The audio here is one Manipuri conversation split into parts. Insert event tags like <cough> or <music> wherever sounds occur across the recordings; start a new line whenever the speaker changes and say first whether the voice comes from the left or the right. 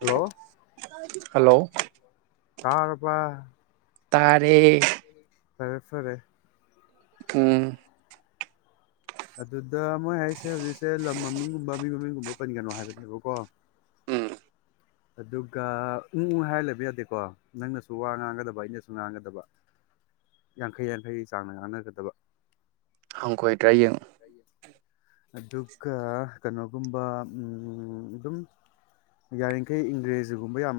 left: ꯍꯂꯣ
right: <inaudible> ꯍꯜꯂꯣ
left: ꯇꯥꯔꯥꯕ
right: ꯇꯥꯔꯦ
left: ꯐꯔꯦ ꯐꯔꯦ
right: ꯎꯝ
left: ꯑꯗꯨꯗ ꯃꯣꯏ ꯍꯥꯏꯁꯦ ꯍꯧꯖꯤꯛꯁꯦ ꯂꯝ ꯃꯃꯤꯡꯒꯨꯝꯕ ꯃꯤꯡ ꯃꯃꯤꯡꯒꯨꯝꯕ ꯄꯟꯒꯅꯣ ꯍꯥꯏꯕꯅꯦꯕꯀꯣ
right: ꯎꯝ
left: ꯑꯗꯨꯒ ꯎꯝ ꯎꯝ ꯍꯥꯏꯔ ꯂꯩꯕ ꯌꯥꯗꯦꯀꯣ ꯅꯪꯅꯁꯨ ꯋꯥ ꯉꯥꯡꯒꯗꯕ ꯑꯩꯅꯁꯨ ꯉꯥꯡꯒꯗꯕ ꯌꯥꯡꯈꯩ ꯌꯥꯡꯈꯩ ꯆꯥꯡꯗ ꯉꯥꯡꯅꯒꯗꯕ
right: <unintelligible>
left: ꯑꯗꯨꯒ ꯀꯩꯅꯣꯒꯨꯝꯕ ꯑꯝ ꯑꯗꯨꯝ ꯌꯥꯔꯤꯈꯩ ꯏꯪꯒ꯭ꯔꯦꯖꯤꯒꯨꯝꯕ ꯌꯥꯝ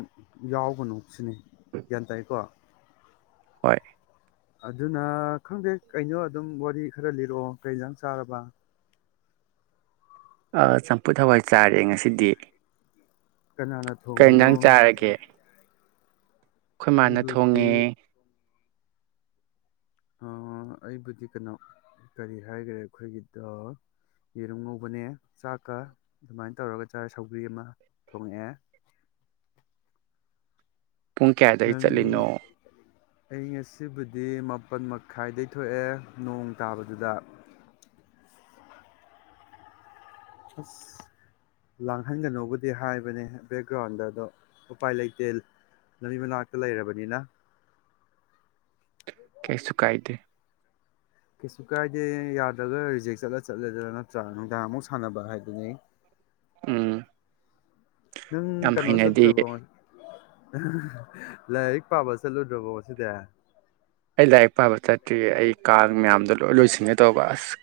left: ꯌꯥꯎꯕꯅꯨ ꯁꯤꯅꯤ ꯒ꯭ꯌꯥꯟ ꯇꯥꯏꯀꯣ
right: ꯍꯣꯏ
left: ꯑꯗꯨꯅ ꯈꯪꯗꯦ ꯀꯩꯅꯣ ꯑꯗꯨꯝ ꯋꯥꯔꯤ ꯈꯔ ꯂꯤꯔꯛꯑꯣ ꯀꯩꯖꯥꯡ ꯆꯥꯔꯕ
right: ꯑ ꯆꯝꯐꯨꯠ ꯍꯋꯥꯏ ꯆꯥꯔꯦ ꯉꯁꯤꯗꯤ
left: ꯀꯅꯥꯅ ꯊꯣꯡꯉꯤꯅꯣ
right: ꯀꯩꯏꯟꯖꯥꯡ ꯆꯥꯔꯒꯦ ꯈꯣꯏ ꯃꯥꯅ ꯊꯣꯡꯉꯦ
left: ꯑꯩꯕꯨꯗꯤ ꯑ ꯑꯩꯕꯨꯗꯤ ꯀꯩꯅꯣ ꯀꯔꯤ ꯍꯥꯏꯈ꯭ꯔꯦ ꯑꯩꯈꯣꯏꯒꯤ ꯑ ꯌꯦꯔꯨꯝ ꯉꯧꯕꯅꯦ ꯆꯥꯛꯀ ꯑꯗꯨꯃꯥꯏꯅ ꯇꯧꯔꯒ ꯆꯥꯏ ꯁꯧꯒ꯭ꯔꯤ ꯑꯃ ꯊꯣꯡꯉꯦ
right: ꯄꯨꯡ ꯀꯌꯥꯗꯒꯤ ꯆꯠꯂꯤꯅꯣ
left: ꯑꯩ ꯉꯁꯤꯕꯨꯗꯤ ꯃꯥꯄꯜ ꯃꯈꯥꯏꯗꯒꯩ ꯊꯣꯛꯑꯦ ꯅꯣꯡ ꯇꯥꯕꯗꯨꯗ ꯑꯁ ꯂꯥꯡꯍꯟꯒꯅꫭꯕꯨꯗꯤ ꯍꯥꯏꯕꯅꯦ ꯕꯦꯛꯒ꯭ꯔꯥꯎꯟꯗ ꯑꯗꯣ ꯎꯄꯥꯏ ꯂꯩꯇꯦ ꯂꯝꯕꯤ ꯃꯅꯥꯛꯇ ꯂꯩꯔꯕꯅꯤꯅ
right: ꯀꯩꯁꯨ ꯀꯥꯏꯗꯦ
left: ꯀꯩꯁꯨ ꯀꯥꯏꯗꯦ ꯌꯥꯗ꯭ꯔꯒ ꯔꯤꯖꯦꯛ ꯆꯠꯂ ꯆꯠꯂꯦꯗꯅ ꯅꯠꯇ꯭ꯔ ꯅꯨꯡꯗꯥꯡ ꯑꯃꯨꯛ ꯁꯥꯟꯅꯕ ꯍꯥꯏꯗꯨꯅꯤ
right: ꯎꯝ
left: ꯅꯪ
right: ꯌꯥꯝ
left: ꯀꯩꯅꯣ
right: ꯍꯩꯅꯗꯤꯌꯦ
left: ꯆꯠꯇ꯭ꯔꯕꯣ <unintelligible> ꯂꯥꯏꯔꯤꯛ ꯄꯥꯕ ꯆꯠꯂꯨꯗ꯭ꯔꯕꯣ ꯉꯁꯤꯗꯤ
right: ꯁꯤ ꯑꯩ ꯀꯥꯡ ꯃꯌꯥꯝꯗꯣ ꯂꯣꯏ ꯂꯣꯏꯁꯤꯟꯒꯦ ꯇꯧꯕ ꯑꯁ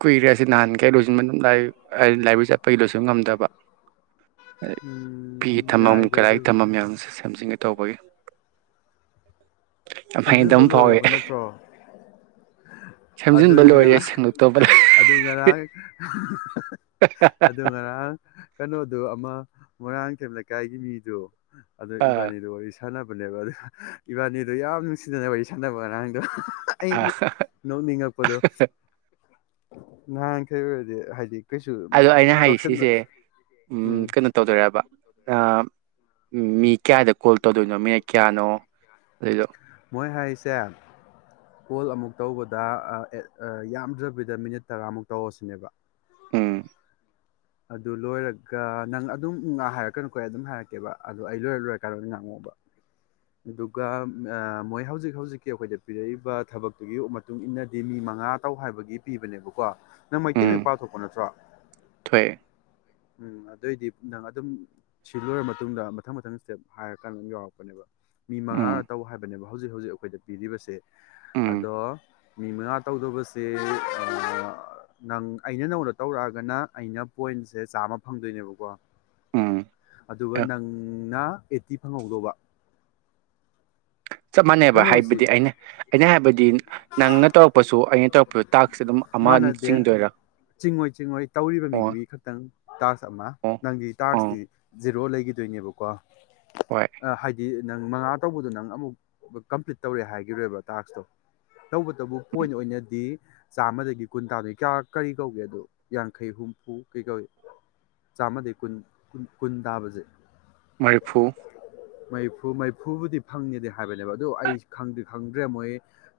right: ꯀꯨꯏꯔꯦ ꯑꯁꯤ ꯅꯍꯥꯟꯈꯩ ꯂꯣꯏꯁꯤꯟꯕ <unintelligible> ꯂꯥꯏꯕ꯭ꯔꯔꯤ ꯆꯠꯄꯒꯤ ꯂꫭꯏꯁꯤꯟꯕ ꯉꯝꯗꯕ ꯑꯗ ꯐꯤꯒꯤ
left: ꯎꯝ
right: ꯊꯝꯐꯝ
left: ꯌꯥꯏꯗ
right: ꯀꯔꯥꯏꯒꯤ
left: ꯑꯗꯨꯕꯨꯗꯤ
right: ꯊꯝꯐꯝ ꯃꯌꯥꯝꯁꯤ ꯁꯦꯝꯖꯤꯟꯒ ꯇꯧꯕꯒꯤ ꯌꯥꯝ ꯍꯩꯅꯗꯕ
left: ꯁꯦꯝꯖꯤꯟꯕ
right: ꯑꯃ ꯐꯥꯎꯋꯦ
left: ꯂꯣꯏꯔꯕ ꯅꯠꯇ꯭ꯔꯣ
right: ꯁꯦꯝꯖꯤꯟꯕ
left: ꯑꯗꯨꯅꯤ
right: ꯂꯣꯏꯔꯦ
left: ꯉꯔꯥꯡ
right: ꯁꯦꯡꯗꯣꯛꯇꯧꯕ ꯂꯩ
left: ꯑꯗꯨ ꯉꯔꯥꯡ ꯑꯗꯨ ꯉꯔꯥꯡ ꯀꯩꯅꯣꯗꯨ ꯑꯃ ꯃꯣꯏꯔꯥꯡꯊꯦꯝ ꯂꯩꯀꯥꯏꯒꯤ ꯃꯤꯗꯣ ꯑꯗꯨꯗ ꯏꯕꯅꯤꯗꯣ ꯋꯔꯤ ꯁꯥꯟꯅꯕꯅꯦꯕ ꯗꯣ ꯏꯕꯥꯅꯤꯗꯣ ꯌꯥꯝ ꯅꯨꯡꯁꯤꯗꯅꯕꯩ ꯁꯥꯟꯅꯕ ꯉꯥꯔꯥꯡꯗꯣ ꯑꯩ ꯅꯣꯡꯅꯤꯡꯉꯛꯄꯗꯣ ꯅꯍꯥꯟꯈꯩ ꯑꯣꯏꯔꯗꯤ ꯍꯥꯏꯗꯤ ꯀꯩꯁꯨ
right: ꯑꯗꯣ ꯑꯩꯅ ꯍꯥꯏꯗꯤ
left: ꯇꯧꯁꯟꯗ
right: ꯁꯤꯁꯦ ꯎꯝ ꯀꯩꯅꯣ ꯇꯧꯗꯨꯏꯔꯣꯕ ꯑ ꯎꯝ ꯃꯤ ꯀꯌꯥꯗ ꯀꯣꯜ ꯇꯧꯗꯣꯏꯅꯣ ꯃꯤꯅꯠ ꯀꯌꯥꯅꯣ <unintelligible>
left: ꯃꯣꯏ ꯍꯥꯏꯔꯤꯁꯦ ꯀꯣꯜ ꯑꯃꯨꯛ ꯇꯧꯕꯗ ꯑ ꯑꯦꯠ ꯑ ꯌꯥꯝꯗ꯭ꯔꯕꯤꯗ ꯃꯤꯅꯤꯠ ꯇꯔꯥꯃꯨꯛ ꯇꯧꯑꫭ ꯁꯤꯅꯦꯕ
right: ꯎꯝ
left: ꯑꯗꯨ ꯂꯣꯏꯔꯒ ꯅꯪ ꯑꯗꯨꯝ ꯋꯥ ꯍꯥꯏꯔꯛꯀꯅꯨꯀꯣ ꯑꯗꯨꯝ ꯍꯥꯏꯔꯛꯀꯦꯕ ꯑꯗꯨ ꯑꯩ ꯂꯣꯏꯔ ꯂꯣꯏꯔꯀꯥꯟꯗ ꯉꯥꯡꯉꯛꯑꫭꯕ ꯑꯗꯨꯒ ꯃꯣꯏ ꯍꯧꯖꯤꯛ ꯍꯧꯖꯤꯛꯀꯤ ꯑꯩꯈꯣꯏꯗ ꯄꯤꯔꯛꯏꯕ ꯊꯕꯛꯇꯨꯒꯤ ꯃꯇꯨꯡꯏꯟꯅꯗꯤ ꯃꯤ ꯃꯉꯥ ꯇꯧ ꯍꯥꯏꯕꯒꯤ ꯄꯤꯕꯅꯦꯕꯀꯣ ꯅꯪ ꯃꯩꯇꯩ ꯃꯌꯦꯛ
right: ꯎꯝ
left: ꯄꯥꯕꯊꯣꯛꯄ ꯅꯠꯇ꯭ꯔꯣ
right: ꯊꯣꯛꯑꯦ
left: ꯎꯝ ꯑꯗꫭꯏꯗꯤ ꯅꯪ ꯑꯗꯨꯝ ꯁꯤ ꯂꯣꯏꯔ ꯃꯇꯨꯡꯗ ꯃꯊꯪ ꯃꯊꯪ ꯁ꯭ꯇꯦꯞ ꯍꯥꯏꯔꯀꯥꯟꯗ ꯑꯗꯨꯝ ꯌꯥꯎꯔꯛꯄꯅꯦꯕ ꯃꯤ
right: ꯎꯝ
left: ꯃꯉꯥꯔꯛ ꯇꯧ ꯍꯥꯏꯕꯅꯦꯕ ꯍꯧꯖꯤꯛ ꯍꯧꯖꯤꯛ ꯑꯩꯈꯣꯏꯗ ꯄꯤꯔꯤꯕꯁꯦ
right: ꯎꯝ
left: ꯑꯗꯣ ꯃꯤ ꯃꯉꯥ ꯇꯧꯗꯧꯕꯁꯦ ꯑ ꯅꯪ ꯑꯩꯅ ꯅꯉꫭꯟꯗ ꯇꯧꯔꯛꯑꯒꯅ ꯑꯩꯅ ꯄꯣꯏꯟꯁꯦ ꯆꯥꯝꯃ ꯐꯪꯗꯣꯏꯅꯦꯕꯀꯣ
right: ꯎꯝ
left: ꯑꯗꯨꯒ
right: ꯑ
left: ꯅꯪꯅ ꯑꯦꯠꯇꯤ ꯐꯪꯍꯧꯗꯧꯕ
right: ꯆꯞ ꯃꯥꯟꯅꯩꯕ
left: ꯀꯩꯅꯣꯁꯤ
right: ꯍꯥꯏꯕꯗꯤ ꯑꯩꯅ ꯑꯩꯅ ꯍꯥꯏꯕꯗꯤ ꯅꯪ ꯇꯧꯔꯛꯄꯥ ꯁꯨ
left: ꯃꯥꯟꯅꯗꯦ
right: ꯆꯤꯡꯗꯣꯏꯔꯥ
left: ꯆꯤꯡꯉꯣꯏ ꯆꯤꯡꯉꯣꯏ ꯇꯧꯔꯤꯕ
right: ꯑꯣ
left: ꯃꯤꯗꯨꯒꯤ ꯈꯛꯇꯪ ꯇꯥꯛꯁ ꯑꯃ
right: ꯑꯣ
left: ꯅꯪꯒꯤ ꯇꯥꯛꯁꯇꯤ
right: ꯑꯣ
left: ꯖꯦꯔꯣ ꯂꯩ ꯏꯗꯣꯏꯅꯦꯕꯀꯣ ꯑ
right: ꯍꯣꯏ
left: ꯍꯥꯏꯗꯤ ꯅꯪ ꯃꯉꯥ ꯇꯧꯕꯗꯣ ꯅꯪ ꯑꯃꯨꯛ ꯀꯝꯄ꯭ꯂꯤꯠ ꯇꯧꯔꯦ ꯍꯥꯏꯈꯤꯔꯣꯏꯕ ꯇꯥꯛꯁꯇꯣ ꯇꯧꯕꯇꯕꯨ
right: ꯎꯝ
left: ꯄꯣꯏꯟ ꯑꯣꯏꯅ ꯆꯥꯝꯃꯗꯒꯤ ꯀꯨꯟ ꯇꯥꯗꯣꯏ ꯀꯌꯥ ꯀꯔꯤ ꯀꯧꯒꯦ ꯑꯗꯣ ꯌꯥꯡꯈꯩ ꯍꯨꯝꯐꯨ ꯀꯩ ꯀꯧꯏ ꯆꯥꯝꯃꯗꯒꯤ ꯀꯨ ꯀꯨꯟ ꯇꯥꯕꯁꯦ
right: ꯃꯔꯤꯐꯨ
left: ꯃꯩꯐꯨ ꯃꯩꯐꯨꯕꯨꯗꯤ ꯐꯪꯉꯦꯗ ꯍꯥꯏꯕꯅꯦꯕ ꯑꯗꯨ ꯑꯩ ꯈꯪꯗꯗꯤ ꯈꯪꯗ꯭ꯔꯦ ꯃꯣꯏ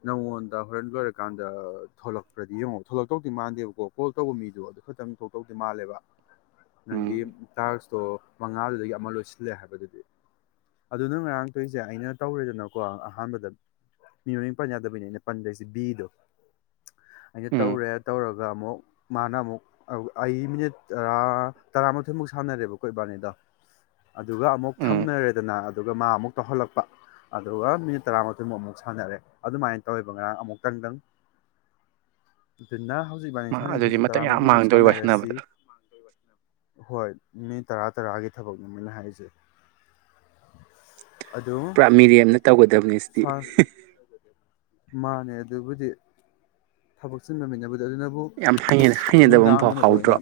left: ꯅꯪꯉꯣꯟꯗ ꯍꯣꯔꯦꯟ ꯂꯣꯏꯔ ꯀꯥꯟꯗ ꯊꯣꯂꯛꯄ꯭ꯔꯗꯤ ꯌꯦꯡꯉꯣ ꯊꯣꯛꯣꯂꯛꯇꯧꯗꯤ ꯃꯥꯟꯗꯦꯕꯀꯣ ꯀꯣꯜ ꯇꯧꯕ ꯃꯤꯗꯣ ꯑꯗꯨ ꯈꯛꯇꯪ ꯊꯣꯛꯇꯧꯇꯤ ꯃꯥꯜꯂꯦꯕ ꯅꯪꯒꯤ
right: ꯎꯝ
left: ꯇꯥꯛꯁ ꯑꯣ ꯃꯉꯥꯗꯨꯗꯒꯤ ꯑꯃ ꯂꯣꯏꯁꯤꯜꯂꯦ ꯍꯥꯏꯕꯗꯨꯗꯤ ꯑꯗꯨ ꯅꯪ ꯉꯔꯥꯡ ꯇꯧꯔꯤꯁꯦ ꯑꯩꯅ ꯇꯧꯔꯦꯗꯅꯀꯣ ꯑꯍꯥꯟꯕꯗ ꯃꯤ ꯃꯃꯤꯡ ꯄꯟ ꯌꯥꯗꯕꯩꯅꯤ ꯑꯩꯅ ꯄꯟꯗꯔꯤꯁꯦ ꯕꯤꯗꯣ <inaudible> ꯑꯩꯅ
right: ꯎꯝ
left: ꯇꯧꯔꯦ ꯇꯧꯔꯒ ꯑꯗꯨꯒ ꯑꯃꯨꯛ ꯃꯥꯅ ꯑꯃꯨꯛ ꯑꯩ ꯃꯤꯅꯤꯠ ꯇꯔꯥ ꯇꯔꯥꯃꯥꯊꯣꯏꯃꯨꯛ ꯁꯥꯟꯅꯔꯦꯕꯀꯣ ꯏꯕꯥꯅꯤꯗꯣ ꯑꯗꯨꯒ ꯑꯃꯨꯛ
right: ꯎꯝ
left: ꯊꯝꯅꯔꯦꯗꯅ ꯑꯗꯨꯒ ꯃꯥ ꯑꯃꯨꯛ ꯇꯧꯍꯜꯂꯛꯄ ꯑꯗꯨꯒ ꯃꯤꯅꯤꯠ ꯇꯔꯥꯃꯊꯣꯏꯃꯨꯛ ꯑꯃꯨꯛ ꯁꯥꯟꯅꯔꯦ ꯑꯗꯨꯃꯥꯏꯅ ꯇꯧꯋꯦꯕ ꯉꯔꯥꯡ ꯑꯃꯨꯛꯇꯪꯒꯪ <unintelligible> ꯅ ꯍꯧꯖꯤꯛꯕꯥꯅꯤ
right: ꯃꯥ ꯑꯗꯨꯗꯤ
left: ꯁꯥꯟꯅꯩꯁꯤꯁꯨ
right: ꯃꯇꯝ ꯌꯥꯝ
left: ꯇꯔꯥꯃꯥꯊꯣꯏꯃꯨꯛ
right: ꯃꯥꯡꯗꯣꯔꯤ
left: ꯁꯥꯟꯅꯔꯁꯤ
right: ꯋꯥꯏꯁꯥꯟꯅꯕꯗ
left: ꯍꯣꯏ ꯃꯤ ꯇꯔꯥ ꯇꯔꯥꯒꯤ ꯊꯕꯛꯅꯦ <unintelligible> ꯍꯥꯏꯖꯩ
right: ꯥ ꯃꯤꯔꯦꯝꯅ ꯇꯧꯒꯗꯕ
left: ꯁꯥ
right: <unintelligible>
left: ꯃꯥꯅꯦ ꯑꯗꯨꯕꯨꯗꯤ ꯊꯕꯛꯁꯤꯟꯟꯅꯃꯤꯅꯕꯨ
right: ꯌꯥꯝ ꯍꯩꯅꯗꯕ ꯑꯃꯐꯥꯎ
left: ꯑꯣꯏꯅ
right: ꯐꯥꯎꯗ꯭ꯔꯣ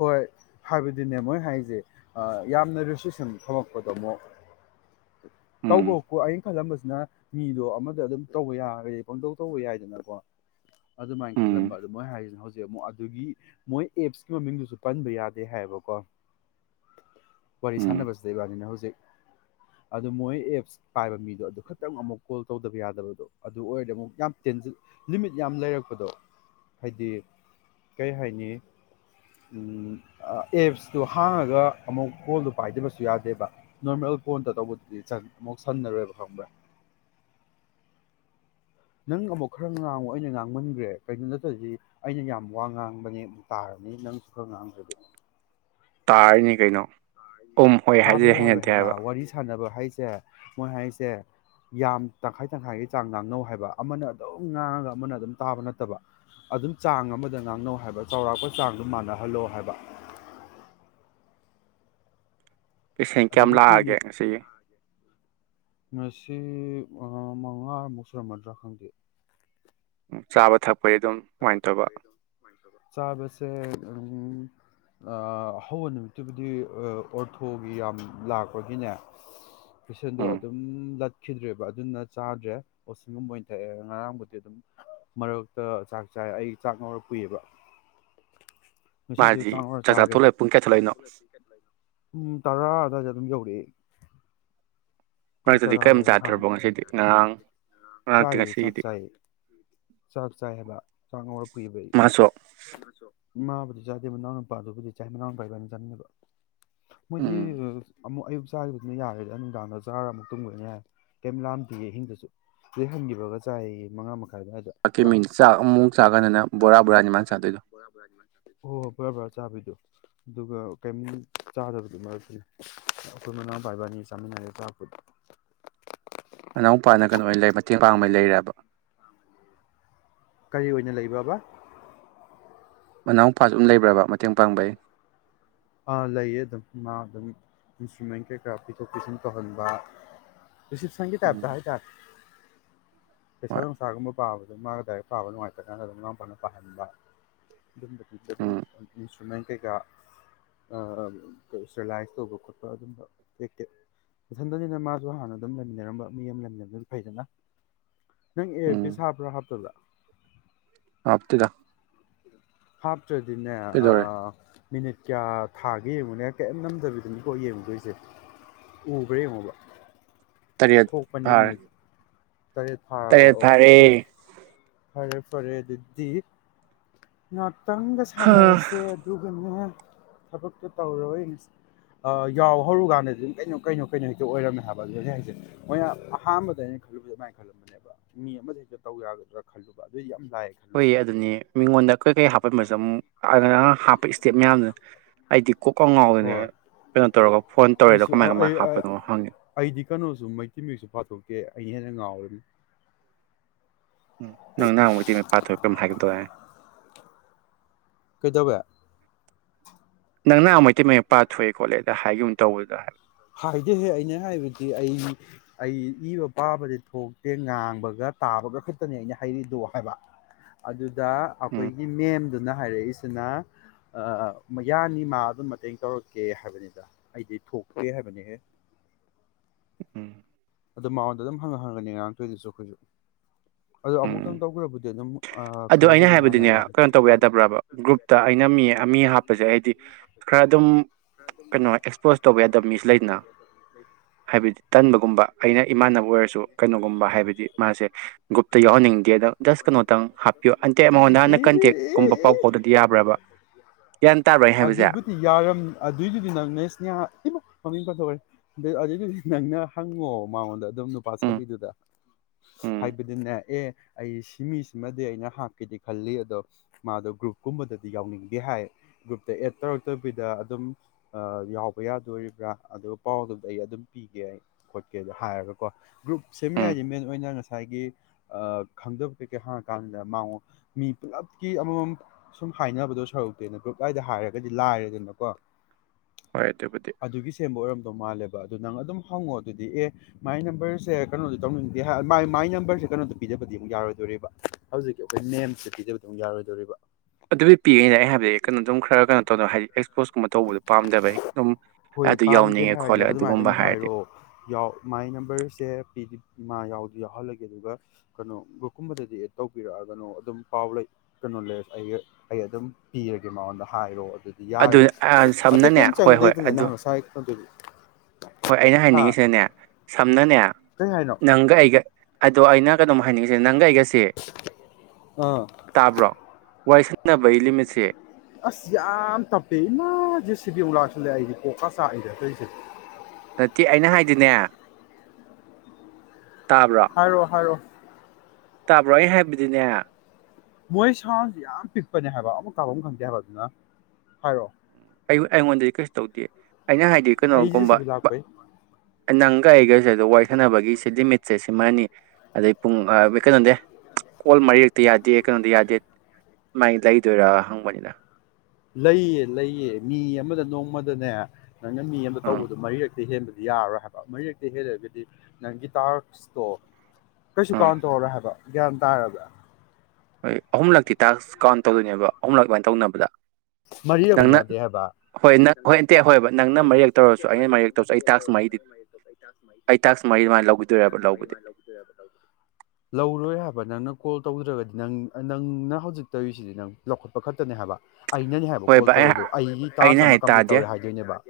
left: ꯍꯣꯏ ꯍꯥꯏꯕꯗꯤꯅꯦ ꯃꯣꯏ ꯍꯥꯏꯁꯦ ꯌꯥꯝꯅ ꯔꯤꯁꯤꯁ ꯊꯝꯃꯛꯄꯗꯣ ꯑꯃꯨꯛ
right: ꯎꯝ
left: ꯇꯧꯕꯀꯣ ꯑꯩꯅ ꯈꯜꯂꯝꯕꯁꯤꯅ ꯃꯤꯗꯣ ꯑꯃꯗ ꯑꯗꯨꯝ ꯇꯧꯕ ꯌꯥꯔꯒꯗꯤ ꯄꯪꯗꯧ ꯇꯧꯕ ꯌꯥꯏꯗꯅꯀꯣ ꯑꯗꯨꯃꯥꯏꯅ ꯈꯜꯂꯝꯕ
right: ꯎꯝ
left: ꯑꯗꯨ ꯃꯣꯏ ꯍꯥꯏꯔꯤꯁꯤꯅ ꯍꯧꯖꯤꯛ ꯑꯃꯨꯛ ꯑꯗꯨꯒꯤ ꯃꯣꯏ ꯑꯦꯞꯁꯀꯤ ꯃꯃꯤꯡꯗꯨꯁꯨ ꯄꯟꯕ ꯌꯥꯗꯦ ꯍꯥꯏꯌꯦꯕꯀꯣ ꯋꯥꯔꯤ
right: ꯎꯝ
left: ꯁꯥꯟꯅꯕꯁꯤꯗꯩ ꯏꯕꯥꯅꯤꯅ ꯍꯧꯖꯤꯛ ꯑꯗꯨ ꯃꯣꯏ ꯑꯦꯞꯁ ꯄꯥꯏꯕ ꯃꯤꯗꯣ ꯑꯗꯨ ꯈꯛꯇꯪ ꯑꯃꯨꯛ ꯀꯣꯜ ꯇꯧꯗꯕ ꯌꯥꯗꯕꯗꯣ ꯑꯗꯨ ꯑꯣꯏꯔꯗꯤ ꯑꯃꯨꯛ ꯌꯥꯝ ꯇꯦꯟ ꯂꯤꯃꯤꯠ ꯌꯥꯝ ꯂꯩꯔꯛꯄꯗꯣ ꯍꯥꯏꯗꯤ ꯀꯩ ꯍꯥꯏꯅꯤ ꯑꯦꯞꯁꯇꯣ ꯍꯥꯡꯉꯒ ꯑꯃꯨꯛ ꯀꯣꯜꯗꯣ ꯄꯥꯏꯗꯕꯁꯨ ꯌꯥꯗꯦꯕ ꯅꯣꯔꯃꯦꯜ ꯀꯣꯟꯜꯗ ꯇꯧꯕ ꯆ ꯃꯨꯛ ꯁꯟꯅꯔꯣꯏꯕ ꯈꯪꯕ ꯅꯪ ꯑꯃꯨꯛ ꯈꯔ ꯉꯥꯡꯉꯣ ꯑꯩꯅ ꯉꯥꯡꯃꯟꯈ꯭ꯔꯦ ꯀꯩꯅꯣ ꯅꯠꯇ꯭ꯔꯗꯤ ꯑꯩꯅ ꯌꯥꯝ ꯋꯥ ꯉꯥꯡꯕꯅꯦ ꯑꯃꯨ ꯇꯥꯔꯅꯤ ꯅꯪꯁꯨ ꯈꯔ ꯉꯥꯡꯉꯣ
right: ꯇꯥꯔꯤꯅꯤ ꯀꯩꯅꯣ ꯎꯝ ꯍꯣꯏ ꯍꯥꯏꯗꯤ
left: ꯇꯥꯕ ꯌꯥꯔꯣꯏ
right: ꯍꯩꯅꯗꯦ
left: ꯍꯥꯏꯕ ꯋꯥꯔꯤ ꯁꯥꯟꯅꯕ ꯍꯥꯏꯁꯦ ꯃꯣꯏ ꯍꯥꯏꯁꯦ ꯁꯦ ꯌꯥꯝ ꯇꯪꯈꯥꯏ ꯇꯪꯈꯥꯏꯒꯤ ꯆꯥꯡ ꯉꯥꯡꯅꯧ ꯍꯥꯏꯕ ꯑꯃꯅ ꯑꯗꯨꯝ ꯉꯥꯡꯉꯒ ꯑꯃꯅ ꯑꯗꯨꯝ ꯇꯥꯕ ꯅꯠꯇꯕ ꯑꯗꯨꯝ ꯆꯥꯡ ꯑꯃꯗ ꯉꯥꯡꯅꯧ ꯍꯥꯏꯕ ꯆꯥꯎꯔꯥꯛꯄ ꯆꯥꯡꯗ ꯃꯥꯟꯅꯍꯜꯂꯣ ꯍꯥꯏꯕ
right: ꯄꯦꯁꯦꯟ ꯀꯌꯥꯝ
left: ꯑꯗꯒꯤ ꯀꯨꯏꯅ
right: ꯂꯥꯛꯑꯒꯦ ꯉꯁꯤ
left: ꯉꯁꯤ ꯃꯉꯥꯃꯨꯛ ꯁꯨꯔꯝꯃꯗ꯭ꯔꯥ ꯈꯪꯗꯦ
right: ꯆꯥꯕ ꯊꯛ ꯑꯩꯈꯣꯏ ꯑꯗꯨꯝ ꯀꯃꯥꯏꯅ ꯇꯧꯕ
left: ꯆꯥꯕꯁꯦ ꯎꯝ ꯑꯍꯧꯕ ꯅꯨꯃꯤꯠꯇꯨꯕꯨꯗꯤ ꯑꯣꯔꯊꯣꯒꯤ ꯌꯥꯝ ꯂꯥꯛꯄꯒꯤꯅꯦ ꯄꯦꯁꯦꯟꯗꯣ
right: ꯎꯝ
left: ꯑꯗꯨꯝ ꯂꯠꯈꯤꯗ꯭ꯔꯦꯕ ꯑꯗꯨꯅ ꯆꯥꯗ꯭ꯔꯦ ꯑꯣꯁꯤꯟꯒꯨꯝꯕ ꯑꯣꯏꯅ ꯊꯛꯑꯦ ꯉꯔꯥꯡꯕꯨꯗꯤ ꯑꯗꯨꯝ ꯃꯔꯛꯇ ꯆꯥꯛ ꯥꯆꯥꯏ ꯑꯩ ꯆꯥꯛ ꯉꯧꯔꯥ ꯄꯨꯨꯏꯌꯦꯕ ꯉꯁꯤꯁꯨ
right: ꯃꯥꯗꯤ
left: ꯆꯥꯛ ꯉꯧꯔꯥ
right: ꯆꯥ
left: ꯆꯥꯒꯦ
right: ꯊꯣꯛꯂꯛꯑꯦ ꯄꯨꯡ ꯀꯌꯥ ꯊꯣꯛꯂꯛꯏꯅꯣ
left: ꯄꯨꯡ ꯇꯔꯥ ꯑꯗꯥꯏꯗ ꯌꯨꯝ ꯌꯧꯔꯦ
right: ꯃꯔꯛꯇꯗꯤ ꯀꯔꯤꯝ ꯆꯥꯗ꯭ꯔꯕꯣ ꯉꯁꯤꯗꯤ ꯉꯔꯥꯡ ꯉꯔꯥꯡ ꯅꯠꯇꯦ
left: ꯆꯥꯏꯌꯦ ꯆꯥꯛ
right: ꯉꯁꯤꯒꯤꯗꯤ
left: ꯆꯥꯏꯌꯦ ꯆꯥꯛ ꯆꯥꯏ ꯍꯥꯏꯕ ꯆꯥꯛ ꯉꯧꯔꯥ ꯄꯨꯨꯏꯕ ꯑꯩ
right: ꯃꯥꯁꯨ
left: ꯏꯃꯥꯕꯨꯗꯤ ꯆꯥꯗꯦꯕ ꯃꯅꯥꯎ ꯅꯨꯄꯥꯗꯨꯕꯨꯗꯤ ꯆꯥꯏ ꯃꯅꯥꯎꯅꯨꯄꯥ ꯏꯕꯅꯤ ꯆꯥꯃꯤꯟꯅꯕ ꯃꯣꯏꯗꯤ
right: ꯎꯝ
left: ꯑꯃꯨꯛ ꯑꯌꯨꯛ ꯆꯥꯈꯤꯕꯗꯨꯅ ꯌꯥꯔꯦꯗ ꯅꯨꯡꯗꯥꯡꯗ ꯑꯃꯨꯛ ꯑꯌꯨꯛ ꯆꯒꯤꯕꯗꯨꯅ ꯆꯥꯔꯦꯗ ꯅꯨꯡꯗꯥꯡꯗ ꯆꯥꯔꯥ ꯑꯃꯨꯛ ꯇꯨꯝꯒ꯭ꯔꯥꯅꯤ ꯌꯥꯔꯦ ꯀꯦꯝ ꯂꯥꯝꯗꯦꯌꯦ ꯑꯍꯤꯡꯗꯁꯨ ꯍꯦꯛ ꯍꯟꯒꯤꯕꯒ ꯆꯥꯏꯌꯦ ꯃꯉꯥ ꯃꯈꯥꯏꯗ ꯍꯣꯏ
right: ꯃꯤ ꯆꯥꯛ ꯑꯃꯨꯛ ꯆꯥꯀꯥꯟꯗꯅ ꯕꯣꯔꯥ ꯕꯣꯔꯥꯅꯤ ꯃꯥꯅ ꯆꯥꯗꯣꯏꯗꯣ
left: ꯕꯣꯔꯥ ꯕꯣꯔꯥ ꯆꯥꯕꯤꯗꯣ ꯑꯗꯨꯒ ꯀꯦꯝ ꯆꯥꯗꯕꯤꯗꯣ ꯃꯔꯛꯇꯅ ꯑꯩꯈꯣꯏ ꯃꯅꯥꯎꯄ ꯏꯕꯥꯟꯅꯤ ꯆꯥꯃꯤꯟꯅꯔꯦ ꯆꯥꯛꯄꯨꯗꯤ
right: ꯃꯅꯥꯎꯄꯥꯅ ꯀꯩ <unintelligible> ꯃꯇꯦꯡ ꯄꯥꯡꯕꯩ ꯂꯩꯔꯕ
left: ꯀꯔꯤ ꯑꯣꯏꯅ ꯂꯩꯕꯕ
right: ꯃꯅꯥꯎꯄꯥꯁꯨ ꯂꯩꯕ꯭ꯔꯕ ꯃꯇꯦꯡ ꯄꯥꯡꯕꯩ
left: ꯑ ꯂꯩꯌꯦ ꯑꯗꯨꯝ ꯃꯥ ꯑꯗꯨꯝ ꯏꯟꯁꯇ꯭ꯔꯨꯃꯦꯟ ꯀꯩ ꯀꯥ ꯄꯤꯊꯣꯛ ꯄꯤꯁꯤꯟ ꯇꯧꯍꯟꯕ ꯔꯤꯁꯤꯞꯁꯟꯒꯤ ꯇꯥ꯭ꯏꯞꯇ
right: ꯎꯝ
left: ꯍꯥꯏꯇꯔꯦ ꯄꯩꯁꯥ
right: ꯍꯣꯏ
left: ꯅꯨꯡꯁꯥꯒꯨꯝꯕ ꯄꯥꯕ ꯑꯗꯨꯝ ꯃꯥꯒ ꯗꯥꯏꯔꯦꯛ ꯄꯥꯕ ꯅꯨꯡꯉꯥꯏꯇ꯭ꯔꯀꯥꯟꯗ ꯑꯗꯨꯝ ꯃꯅꯥꯎꯄꯥꯅ ꯄꯥꯍꯟꯕ ꯑꯗꯨꯝꯕꯗꯨꯗꯤ ꯑꯗꯨꯝ
right: ꯎꯝ
left: ꯏꯟꯁꯇ꯭ꯔꯨꯃꯦꯟ ꯀꯩꯀꯥ ꯑꯥ ꯁꯇ꯭ꯔꯦꯂꯥꯏꯁ ꯇꯧꯕ ꯈꯣꯠꯄ ꯑꯗꯨꯝꯕ ꯇꯦꯛ-ꯇꯦꯛ ꯃꯊꯟꯇꯅꯤꯅ ꯃꯥꯁꯨ ꯍꯥꯟꯅ ꯑꯗꯨꯝ ꯂꯩꯃꯤꯟꯅꯔꯝꯕ ꯃꯤ ꯑꯃ ꯂꯩꯃꯤꯟꯅꯕꯗꯨꯅ ꯐꯩꯗꯅ ꯅꯪ ꯑ꯭ꯌꯔ
right: ꯎꯝ
left: ꯄꯤꯁ ꯍꯥꯞꯄ꯭ꯔꯥ ꯍꯥꯞꯇꯕ꯭ꯔꯥ
right: ꯍꯥꯞꯇꯦꯗ
left: ꯍꯥꯞ ꯇ꯭ꯔꯗꯤꯅꯦ
right: ꯀꯩꯗꯧꯔꯦ
left: ꯑꯥ ꯃꯤꯅꯤꯠ ꯀꯌꯥ ꯊꯥꯒꯦ ꯌꯦꯡꯉꯨꯅꯦ ꯀꯔꯤꯝ ꯅꯝꯗꯕꯤꯗꯅꯤꯀꯣ ꯌꯦꯡꯎꯗꯣꯏꯁꯦ ꯎꯕ꯭ꯔꯥ ꯌꯦꯡꯉꯣꯕ
right: ꯇꯔꯦꯠ
left: ꯊꯣꯛꯄꯅꯦ
right: ꯐꯥꯔꯦ
left: ꯃꯤꯅꯤꯠ ꯇꯔꯦꯠ ꯐꯥꯔꯕ
right: ꯇꯔꯦꯠ ꯐꯥꯔꯦ
left: ꯑꯣꯈꯦ ꯐꯔꯦ ꯐꯔꯦ ꯑꯗꯨꯗꯤ ꯉꯥꯛ ꯇꯪꯒ
right: ꯍꯥ
left: ꯁꯥꯟꯅꯔꯁꯦ ꯑꯗꯨꯒꯅꯦ ꯊꯕꯛꯇꯣ ꯇꯧꯔ ꯑꯥ ꯌꯥꯎꯍꯧ ꯀꯥꯟꯗꯗꯤ ꯑꯗꯨꯝ ꯀꯩꯅꯣ ꯀꯩꯅꯣ ꯀꯩꯅꯣ ꯍꯦꯛꯇ ꯑꯣꯏꯔꯝꯃꯦ ꯍꯥꯏꯕ ꯑꯗꯣ ꯑꯩꯅ ꯍꯥꯏꯁꯦ ꯑꯃ ꯑꯍꯥꯟꯕꯗ ꯑꯩꯅ ꯈꯜꯂꯨꯕꯗ ꯑꯗꯨꯃꯥꯏꯅ ꯈꯜꯂꯝꯕꯅꯦꯕ ꯃꯤ ꯑꯃꯗ ꯍꯦꯛꯇ ꯇꯧ ꯌꯥꯒꯗ꯭ꯔꯥ ꯈꯜꯂꯨꯕ ꯑꯗꯨ
right: ꯍꯣꯏ ꯑꯗꯨꯅꯦ ꯃꯤꯉꯣꯟꯗ ꯀꯩꯀꯩ ꯍꯥꯞꯄꯟꯕꯁꯨ ꯑꯃꯨꯛ ꯑꯗꯨꯅ ꯍꯥꯞꯄ ꯏꯁ꯭ꯇꯦꯞ ꯃꯌꯥꯝꯗꯨ ꯑꯩꯗꯤ ꯀꯣꯛꯀ ꯉꯥꯎꯋꯦꯃꯤ
left: ꯍꯣꯏ
right: ꯀꯩꯅꯣ ꯇꯧꯔꯒ ꯐꯣꯟ ꯇꯧꯔꯦꯗꯨꯒ
left: ꯑꯩꯁꯨ
right: ꯀꯃꯥꯏ
left: ꯑꯩ
right: ꯀꯃꯥꯏꯅ ꯍꯥꯞꯄꯅꯣ ꯍꯪꯉꯦ
left: ꯑꯩꯗꯤ ꯉꯥꯎꯔꯤ
right: ꯅꯪ ꯉ꯭ꯔꯥꯡ ꯃꯩꯇꯩ ꯃꯌꯦꯛ ꯄꯥ ꯊꯣꯛꯑꯦꯄꯨꯝ ꯍꯥꯏꯒꯨꯝ ꯇꯧꯑꯦ
left: ꯀꯩꯗꯧꯔꯦ
right: ꯅꯪꯅ ꯃꯩꯇꯩ ꯃꯌꯦꯛ ꯄꯥꯊꯣꯛꯑꯦ ꯈꯣꯠꯂꯦꯗ ꯍꯥꯏꯒꯤꯒꯨꯝ ꯇꯧꯕꯗꯨꯗ ꯍꯥꯏꯕ
left: ꯍꯥꯏꯗꯤꯍꯦ ꯑꯩꯅ ꯍꯥꯏꯕꯗꯤ ꯑꯩ ꯑꯩ ꯏꯕ ꯄꯥꯕꯗꯤ ꯊꯣꯛꯇꯦ ꯉꯥꯡꯕꯒ ꯇꯥꯕꯒ ꯈꯛꯇꯅꯤ ꯑꯩꯅ ꯍꯥꯏꯔꯤꯗꯣ ꯍꯥꯏꯕ ꯑꯗꯨ ꯗ
right: ꯎꯝ
left: ꯑꯩꯈꯣꯏꯒꯤ ꯃꯦꯟ ꯑꯗꯨꯅ ꯍꯥꯏꯔꯛꯏꯁꯤꯅ ꯌꯥꯅꯤ ꯃꯥ ꯑꯗꯨ ꯃꯇꯦꯡ ꯇꯧꯔꯛꯀꯦ ꯍꯥꯏꯕꯅꯤꯗ ꯑꯩꯗꯤ ꯊꯣꯛ ꯀ ꯍꯥꯏꯕꯅꯤ ꯍꯦ
right: ꯎꯝ
left: ꯑꯗꯨ ꯃꯉꯣꯟꯗ ꯑꯗꯨꯝ ꯍꯪꯉ ꯍꯪꯉꯒꯅꯤ ꯉꯔꯥꯡꯇꯣꯏꯗꯨꯁꯨ ꯑꯩꯈꯣꯏꯁꯨ ꯑꯗꯣ ꯑꯃꯨꯛꯇꯪ ꯇꯧꯈ꯭ꯔꯕꯕꯨꯗꯤ ꯑꯗꯨꯝ ꯑꯥ
right: ꯑꯗꯨ ꯑꯩꯅ
left: ꯈꯔꯕꯨꯗꯤ
right: ꯍꯥꯏꯕꯗꯤꯅꯦ
left: ꯃꯥꯟꯅꯔꯅꯤ
right: ꯀꯩꯅꯣ ꯇꯧꯕ ꯌꯥꯗꯕ꯭ꯔꯕ ꯒ꯭ꯔꯨꯞꯇ ꯑꯩꯅ ꯃꯤ ꯃꯤ ꯍꯥꯞꯄꯁꯦ ꯍꯥꯏꯗꯤ ꯈꯔ ꯑꯗꯨꯝ ꯀꯩꯅꯣ ꯑꯦꯛꯁꯄꯣꯖ ꯇꯧꯕ ꯌꯥꯗꯕ ꯃꯤꯁꯤ ꯂꯩꯗꯅ ꯍꯥꯏꯕꯗꯤ ꯇꯟꯕꯒꯨꯝꯕ ꯑꯩꯅ ꯏꯃꯥꯟꯅꯕ ꯑꯣꯏꯔꯁꯨ ꯀꯩꯅꯣꯒꯨꯝꯕ ꯍꯥꯏꯕꯗꯤ ꯃꯥꯁꯦ ꯒ꯭ꯔꯨꯞꯇ ꯌꯥꯎꯍꯟꯅꯤꯡꯗꯦꯗ ꯖꯁ ꯀꯩꯅꯣꯇꯪꯞ
left: ꯏ
right: ꯐꯥꯎꯗꯗꯤ ꯌꯥꯕ꯭ꯔꯕ ꯒ꯭ꯌꯥꯟ ꯇꯥꯕ꯭ꯔꯥ ꯑꯩ ꯍꯥꯏꯕꯁꯦ
left: ꯑꯗꯨꯕꯨꯗꯤ ꯌꯥꯔꯝ ꯑꯗꯨꯏꯗꯨꯗꯤ ꯅꯪ ꯅꯁꯅꯤꯍ ꯃꯃꯤꯡ ꯄꯠꯊꯣꯛꯔꯦ ꯑꯖꯤ ꯀ ꯅꯪꯅ ꯍꯪꯉꯣ ꯃꯉꯣꯟꯗ ꯑꯗꯨꯝ ꯅꯨꯄꯥ
right: ꯎꯝ
left: ꯁꯥꯕꯤꯗꯨꯗ
right: ꯎꯝ
left: ꯍꯥꯏꯕꯗꯤꯅꯦ ꯑꯦ ꯑꯩ ꯁꯤ ꯃꯤꯁꯤꯃꯗꯤ ꯑꯩꯅ ꯍꯥꯞꯀꯦꯗꯤ ꯈꯜꯂꯤ ꯑꯗꯣ ꯃꯥꯗꯣ ꯒ꯭ꯔꯨꯞꯀꯨꯝꯕꯗꯗꯤ ꯌꯥꯎꯅꯤꯡꯗꯦ ꯍꯥꯏ ꯒ꯭ꯔꯨꯞꯇ ꯑꯦꯗ ꯇꯧꯔꯛꯇꯕꯤꯗ ꯑꯗꯨꯝ ꯌꯥꯎꯕ ꯌꯥꯗꯣꯔꯤꯕ꯭ꯔꯥ ꯑꯗꯨꯒ ꯄꯥꯎꯗꯨꯗ ꯑꯩ ꯑꯗꯨꯝ ꯄꯤꯒꯦ ꯀꯩꯗ ꯍꯥꯏꯔꯒꯀꯣ ꯒ꯭ꯔꯨꯞ
right: ꯎꯝ
left: ꯁꯦꯝꯃꯤꯌꯥꯏꯁꯦ ꯃꯦꯟ ꯑꯣꯏꯅ ꯉꯁꯥꯏꯒꯤ ꯈꯪꯗꯕ ꯀꯩꯀꯩ ꯍꯥꯡꯉꯀꯥꯟꯗ ꯃꯉ ꯃꯤ ꯄꯨꯂꯞꯀꯤ ꯑꯃꯃꯝ ꯁꯨꯝ ꯍꯥꯏꯅꯕꯗꯣ ꯁꯔꯨꯛꯇꯦꯅ ꯒ꯭ꯔꯨꯞ ꯑꯏꯗ ꯍꯥꯏꯔꯒꯗꯤ ꯂꯥꯏꯔꯦꯗꯅꯀꯣ
right: ꯍꯣꯏ ꯑꯗꯨꯕꯨꯗꯤ
left: ꯑꯗꯨꯒꯤ ꯁꯦꯝꯕ ꯑꯣꯏꯔꯝ ꯃꯥꯜꯂꯦꯕ ꯑꯗꯨ ꯅꯪ ꯑꯗꯨꯝ ꯍꯪꯉꯣ ꯑꯗꯨꯗꯤ ꯑꯦ ꯃꯥꯏ ꯅꯝꯕꯔꯁꯦ ꯀꯩꯅꯣꯗꯣ ꯇꯧꯅꯤꯡꯅꯤꯡꯗꯦ ꯍꯥꯏ ꯃꯥꯏ ꯃꯥꯏ ꯅꯝꯕꯔꯁꯦ ꯀꯩꯅꯣꯗꯣ ꯄꯤꯗꯕꯗꯤ ꯑꯃꯨꯛ ꯌꯥꯔꯣꯏꯗꯣꯔꯤꯕ ꯍꯧꯖꯤꯛꯀꯤ ꯑꯩꯈꯣꯏ ꯅꯦꯝꯁꯦ ꯄꯤꯗꯕꯗꯤ ꯑꯃꯨꯛ ꯌꯥꯔꯣꯏꯗꯣꯔꯤꯕ
right: ꯑꯗꯨꯗꯤ ꯄꯤꯉꯩꯅ ꯑꯩ ꯍꯥꯏꯕꯗꯤ ꯀꯩꯅꯣ ꯑꯗꯨꯝ ꯈꯔ ꯀꯩꯅꯣ ꯇꯧ ꯍꯥꯏꯗꯤ ꯑꯦꯛꯁꯄꯣꯁꯀꯨꯝꯕ ꯇꯧꯕꯗꯣ ꯄꯥꯝꯗꯕꯩ ꯑꯗꯨꯝ
left: ꯍꯣꯏ
right: ꯑꯗꯨ
left: ꯄꯥꯝꯗꯦ
right: ꯌꯥꯎꯅꯤꯡꯉꯦ
left: ꯍꯥꯏꯔꯗꯤ
right: ꯈꯣꯠꯂꯦ
left: ꯑꯗꯨꯃꯥꯏ ꯑꯗꯨꯝ
right: ꯑꯗꯨꯒꯨꯝꯕ ꯍꯥꯏꯔꯗꯤ
left: ꯍꯥꯏꯔꯛꯑꯣ ꯃꯥꯏ ꯅꯝꯕꯔꯁꯦ ꯄꯤ ꯏꯃꯥ ꯌꯥꯎꯗꯤ ꯌꯥꯎꯍꯜꯂꯒꯦ ꯑꯗꯨꯒ ꯀꯩꯅꯣ ꯒ꯭ꯔꯨꯞꯀꯨꯝꯕꯗꯗꯤ ꯑꯦꯠ ꯇꯧꯕꯤꯔꯛꯑꯒꯅꯣ ꯑꯗꯨꯝ ꯄꯥꯎ ꯂꯩ ꯀꯩꯅꯣꯂꯦꯖ ꯑꯩꯒ ꯑꯩ ꯑꯗꯨꯝ ꯄꯤꯔꯒꯦ ꯃꯥꯉꯣꯟꯗ ꯍꯥꯏꯔꯣ ꯑꯗꯨꯗꯤ
right: ꯑꯗꯨ
left: ꯌꯥꯔꯦꯗ ꯑꯇꯩ
right: ꯁꯝꯅꯅꯦ
left: ꯀꯦꯝ
right: ꯍꯣꯏ
left: ꯆꯪꯗꯦ
right: ꯍꯣꯏ
left: ꯗꯨꯅ
right: ꯑꯗꯨ
left: ꯅꯪ ꯁꯥꯏꯛꯣꯏꯗꯤ
right: ꯍꯣꯏ ꯑꯩꯅ ꯍꯥꯏꯅꯤꯡꯉꯤꯁꯤꯅꯦ ꯁꯝꯅꯅꯦ
left: ꯀꯩ ꯍꯥꯏꯅꯣ
right: ꯅꯪꯒ ꯑꯩꯒ ꯑꯗꯣ ꯑꯩꯅ ꯀꯩꯅꯣꯝ ꯍꯥꯏꯅꯤꯡꯉꯤꯁꯦ ꯅꯪ ꯑꯩꯒ ꯁꯦ
left: ꯑꯥ
right: ꯇꯥꯕ꯭ꯔꯣ ꯋꯥꯏꯁꯟꯅꯕꯒꯤ ꯂꯤꯃꯤꯠꯁꯦ
left: ꯑꯁ ꯌꯥꯝ ꯇꯞꯄꯤ ꯏꯃꯥꯁꯦ ꯁꯤꯕꯨ ꯂꯥꯛꯁꯨꯜꯂꯦ ꯑꯩꯁꯦ ꯀꯣꯛꯀꯥ ꯆꯥꯛꯏꯗꯠꯇꯣꯏꯁꯦ
right: ꯅꯠꯇꯦ ꯑꯩꯅ ꯍꯥꯏꯗꯤꯅꯦ ꯇꯥꯕ꯭ꯔꯣ
left: ꯍꯥꯏꯔꯣ ꯍꯥꯏꯔꯣ
right: ꯇꯥꯕ꯭ꯔꯣ ꯍꯥꯏꯕꯗꯤꯅꯦ
left: ꯃꯣꯏ ꯁꯥꯎꯟꯁꯤ ꯌꯥꯝ ꯄꯤꯛꯄꯅꯦ ꯍꯥꯏꯕ ꯑꯃꯨꯛ ꯇꯥꯐꯝ ꯈꯪꯗꯦ ꯍꯥꯏꯕꯗꯨꯅ ꯍꯥꯏꯔꯛꯑꯣ
right: ꯑꯩ ꯑꯩꯉꯣꯟꯗꯗꯤ ꯀꯩꯁꯨ ꯇꯧꯗꯦ ꯑꯩꯅ ꯍꯥꯏꯗꯤ
left: ꯑꯩ ꯖꯦ
right: ꯀꯩꯅꯣꯒꯨꯝꯕ
left: ꯁꯤ ꯕꯤ ꯂꯥꯛꯄꯩ
right: ꯅꯪ ꯀꯥꯏꯒ ꯗ ꯋꯥꯏꯊꯅꯕꯒꯤ ꯁꯤ ꯂꯤꯃꯤꯠꯁꯦ ꯁꯤꯃꯅꯤ ꯑꯗꯩ ꯄꯨꯡ ꯑ ꯀꯩꯅꯣꯗꯦ ꯀꯣꯜ ꯃꯔꯤꯔꯛꯇꯤ ꯌꯥꯗꯦ ꯀꯩꯅꯣꯗꯤ ꯌꯥꯗꯦ ꯗꯨꯃꯥꯏꯅ ꯂꯩꯗꯣꯏꯔꯥ ꯍꯪꯕꯅꯤꯅ
left: ꯂꯩꯌꯦ ꯂꯩꯌꯦ ꯃꯤ ꯑꯃꯗ ꯅꯣꯡꯃꯗꯅꯦ ꯅꯪꯅ ꯃꯤ ꯑꯃ
right: ꯑꯥ
left: ꯇꯧꯕꯗꯣ ꯃꯔꯤꯔꯛꯇꯩ ꯍꯦꯟ ꯌꯥꯔꯣꯏ ꯍꯥꯏꯕ ꯃꯔꯤ ꯔꯛꯇꯩ ꯍꯦꯜ ꯂꯩꯔꯒꯗꯤ ꯅꯪꯒꯤ ꯇꯥꯔꯛꯁꯇꯣ ꯀꯩꯁꯨ
right: ꯑꯥ
left: ꯀꯥꯎꯟ ꯇꯧꯔꯔꫭꯏ ꯍꯥꯏꯕ ꯒ꯭ꯌꯥꯟ ꯇꯥꯔꯕꯔ
right: ꯍꯣꯏ ꯑꯍꯨꯝꯂꯛꯇꯤ ꯇꯥꯛꯁ ꯀꯥꯎꯟ ꯇꯧꯗꯣꯏꯅꯦꯕ ꯑꯍꯨꯝꯂꯛ ꯑꯗꯨꯃꯥꯏꯅ ꯇꯧꯅꯕꯗ꯫
left: ꯃꯔꯤ ꯑꯃꯨꯛ
right: ꯅꯪꯅ
left: ꯌꯥꯗꯦ ꯍꯥꯏꯕ
right: ꯍꯣꯏ ꯅꯪ ꯍꯣꯏ ꯑꯇꯦ ꯍꯣꯏꯕ ꯅꯪꯅ ꯃꯔꯤꯔꯛ ꯇꯧꯔꯁꯨ ꯑꯩꯅ ꯃꯔꯤꯔꯛ ꯇꯧꯔꯁꯨ ꯑꯩ ꯇꯥꯛꯁ ꯃꯔꯤꯗꯤ ꯑꯩ ꯇꯥꯛꯁ ꯃꯔꯤ ꯑꯗꯨꯃꯥꯏꯅ ꯂꯧꯈꯤꯗꯣꯏꯔꯕ ꯂꯧꯕꯗꯤ
left: <inaudible> ꯂꯧꯔꯣꯏ ꯍꯥꯏꯕ ꯅꯪꯅ ꯀꫭ ꯇꯧꯗ꯭ꯔꯒꯗꯤ ꯅꯪ ꯅꯪꯅ ꯍꯧꯖꯤꯛ ꯇꯧꯔꯤꯁꯤꯗꯤ ꯅꯪ ꯂꯧꯈꯠꯄ ꯈꯛꯇꯅꯦ ꯍꯥꯏꯕ꯫ ꯑꯩꯅꯅꯦ ꯍꯥꯏꯕ ꯀꯣꯜ
right: ꯍꯣꯏꯕ ꯑꯩ
left: ꯇꯧꯔꯛꯏꯗꫭ ꯑꯩꯒꯤ
right: ꯑꯩꯅ
left: ꯇꯥꯛꯁ ꯑꯃ
right: ꯍꯥꯏ
left: ꯀꯝꯄ꯭ꯂꯤꯠ
right: ꯇꯥꯗꯦ
left: ꯇꯧꯔꯦ ꯍꯥꯏꯗꯣꯏꯅꯦꯕ <inaudible>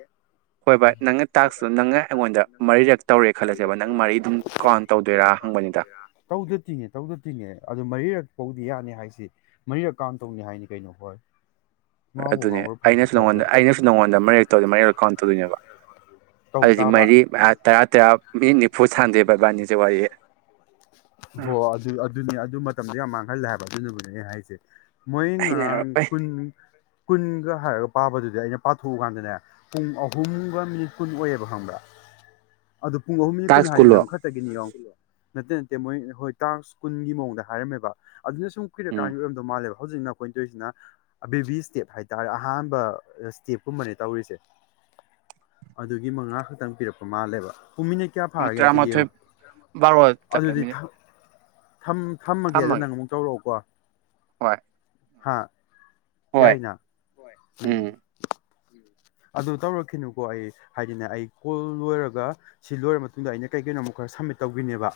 right: ꯍꯣꯏ ꯚꯥꯏ ꯅꯪꯅ ꯇꯥꯛꯁꯇꯨ ꯅꯪꯅ ꯑꯩꯉꯣꯟꯗ ꯃꯔꯤꯔꯛ ꯇꯧꯔꯦ ꯈꯜꯂꯁꯦꯕ ꯅꯪ ꯃꯔꯤ ꯑꯗꯨꯝ ꯀꯥꯎꯟ ꯇꯧꯗꯣꯏꯔꯥ ꯍꯪꯕꯅꯤꯗ
left: ꯇꯧꯗꯗꯤꯅꯦ ꯇꯧꯗꯗꯤꯅꯦ ꯑꯗꯨ ꯃꯔꯤꯔꯛ ꯇꯧ ꯌꯥꯅꯤ ꯍꯥꯏꯁꯤ ꯃꯔꯤꯔꯛ ꯀꯥꯎꯟ ꯇꯧꯅꯤ ꯍꯥꯏꯅꯤ ꯀꯩꯅꯣ ꯍꯣꯏ꯫ ꯉꯥꯎꯕ
right: ꯑꯗꯨꯅꯦ
left: ꯉꯥꯎꯕ꯭ꯔꯥ ꯐꯩꯕꯨ
right: ꯑꯩꯅꯁꯨ ꯅꯉꯣꯟꯗ
left: ꯐꯩꯕ꯭ꯔꯥ
right: ꯑꯩꯅꯁꯨ ꯅꯉꯣꯟꯗ ꯃꯔꯤꯔꯛ ꯇꯧ ꯃꯔꯤꯔꯛ ꯀꯥꯎꯟ ꯇꯧꯗꯣꯏꯅꯦꯕ
left: ꯇꯧ
right: ꯑꯗꯨꯗꯤ
left: ꯇꯥꯕ
right: ꯃꯔꯤ ꯑꯥ ꯇꯔꯥ ꯇꯔꯥ ꯃꯤꯅꯤꯠ ꯅꯤꯐꯨ ꯁꯥꯟꯅꯗꯨꯏꯕ ꯏꯕꯟꯅꯤꯁꯦ ꯋꯥꯔꯤ <unintelligible>
left: ꯈꯜꯂꯦ ꯍꯥꯏꯕ ꯑꯗꯨꯅꯕꯨꯅꯦ ꯑꯩ ꯍꯥꯏꯁꯦ꯫ ꯃꯣꯏ ꯉꯔꯥꯡ
right: ꯍꯩꯅꯔꯔꯣꯏ
left: ꯀꯨꯟ ꯀꯨꯟꯒ ꯍꯥꯏꯔꯒ ꯄꯥꯕꯗꯨꯗꯤ ꯑꯩꯅ ꯄꯥꯊꯣꯛꯎꯀꯥꯟꯗꯅꯦ ꯄꯨꯡ ꯑꯍꯨꯝꯒ ꯃꯤꯅꯤꯠ ꯀꯨꯟ ꯑꯣꯏꯌꯦꯕ ꯈꯪꯕ꯭ꯔꯥ꯫ ꯑꯗꯨ ꯄꯨꯡ ꯑꯍꯨꯝ ꯃꯤꯅꯤꯠ ꯀꯨꯟ
right: ꯇꯥꯛꯁ
left: ꯍꯥꯏꯗꯤ
right: ꯀꯨꯜꯂꯣ
left: ꯅꯪ ꯈꯛꯇꯒꯤꯅꯤ ꯌꯦꯡꯑꯣ꯫ ꯅꯠꯇꯦ ꯅꯠꯇꯦ ꯃꯣꯏ ꯍꯣꯏ ꯇꯥꯛꯁ ꯀꯨꯟꯒꯤ ꯃꯑꯣꯡꯗ ꯍꯥꯏꯔꯝꯃꯦꯕ꯫ ꯑꯗꯨꯅ ꯁꯨꯝ
right: ꯎꯝ
left: ꯀꯨꯏꯔꯀꯥꯟꯒꯤ ꯑꯣꯏꯔꯝꯗꯧ ꯃꯥꯜꯂꯦꯕ꯫ ꯍꯧꯖꯤꯛꯅ ꯑꯩꯈꯣꯏꯅ ꯇꯧꯔꯤꯁꯤꯅ ꯕꯦꯕꯤ ꯁ꯭ꯇꯦꯞ ꯍꯥꯏ ꯇꯥꯔꯦ ꯑꯍꯥꯟꯕ ꯁ꯭ꯇꯦꯞꯀꯨꯝꯕꯅꯦ ꯇꯧꯔꯤꯁꯦ ꯑꯗꯨꯒꯤ ꯃꯉꯥ ꯈꯛꯇꯪ ꯄꯤꯔꯛꯄ ꯃꯥꯜꯂꯦꯕ꯫ ꯄꯨꯡ ꯃꯤꯅꯤꯠ ꯀꯌꯥ
right: ꯃꯥ
left: ꯐꯥꯔꯒꯦ ꯑꯝꯇ
right: ꯇꯔꯥꯃꯊꯣꯏ
left: ꯌꯦꯡꯉꯣ
right: ꯕꯥꯔꯣꯗ ꯇꯠꯂꯦ ꯃꯤꯅꯤꯠ
left: ꯊꯝ ꯊꯝꯃꯒꯦ ꯑꯗꯣ ꯅꯪ ꯑꯃꯨꯛ ꯇꯧꯔꯛꯑꯣꯀꯣ꯫
right: ꯍꯣꯏ
left: ꯍꯥ
right: ꯍꯣꯏ
left: ꯌꯥꯏꯅ ꯎꯝ ꯑꯗꯨ ꯇꯧꯔꯛꯈꯤꯅꯨꯀꯣ ꯑꯩ ꯍꯥꯏꯗꯤꯅꯦ ꯑꯩ ꯀꯣꯜ ꯂꯣꯏꯔꯒ ꯁꯤ ꯂꯣꯏꯔ ꯃꯇꯨꯡꯗ ꯑꯩꯅ ꯀꯩ ꯀꯩꯅꯣ ꯑꯃꯨꯛ ꯈꯔ ꯁꯝꯃꯤꯠ ꯇꯧꯈꯤꯅꯦꯕ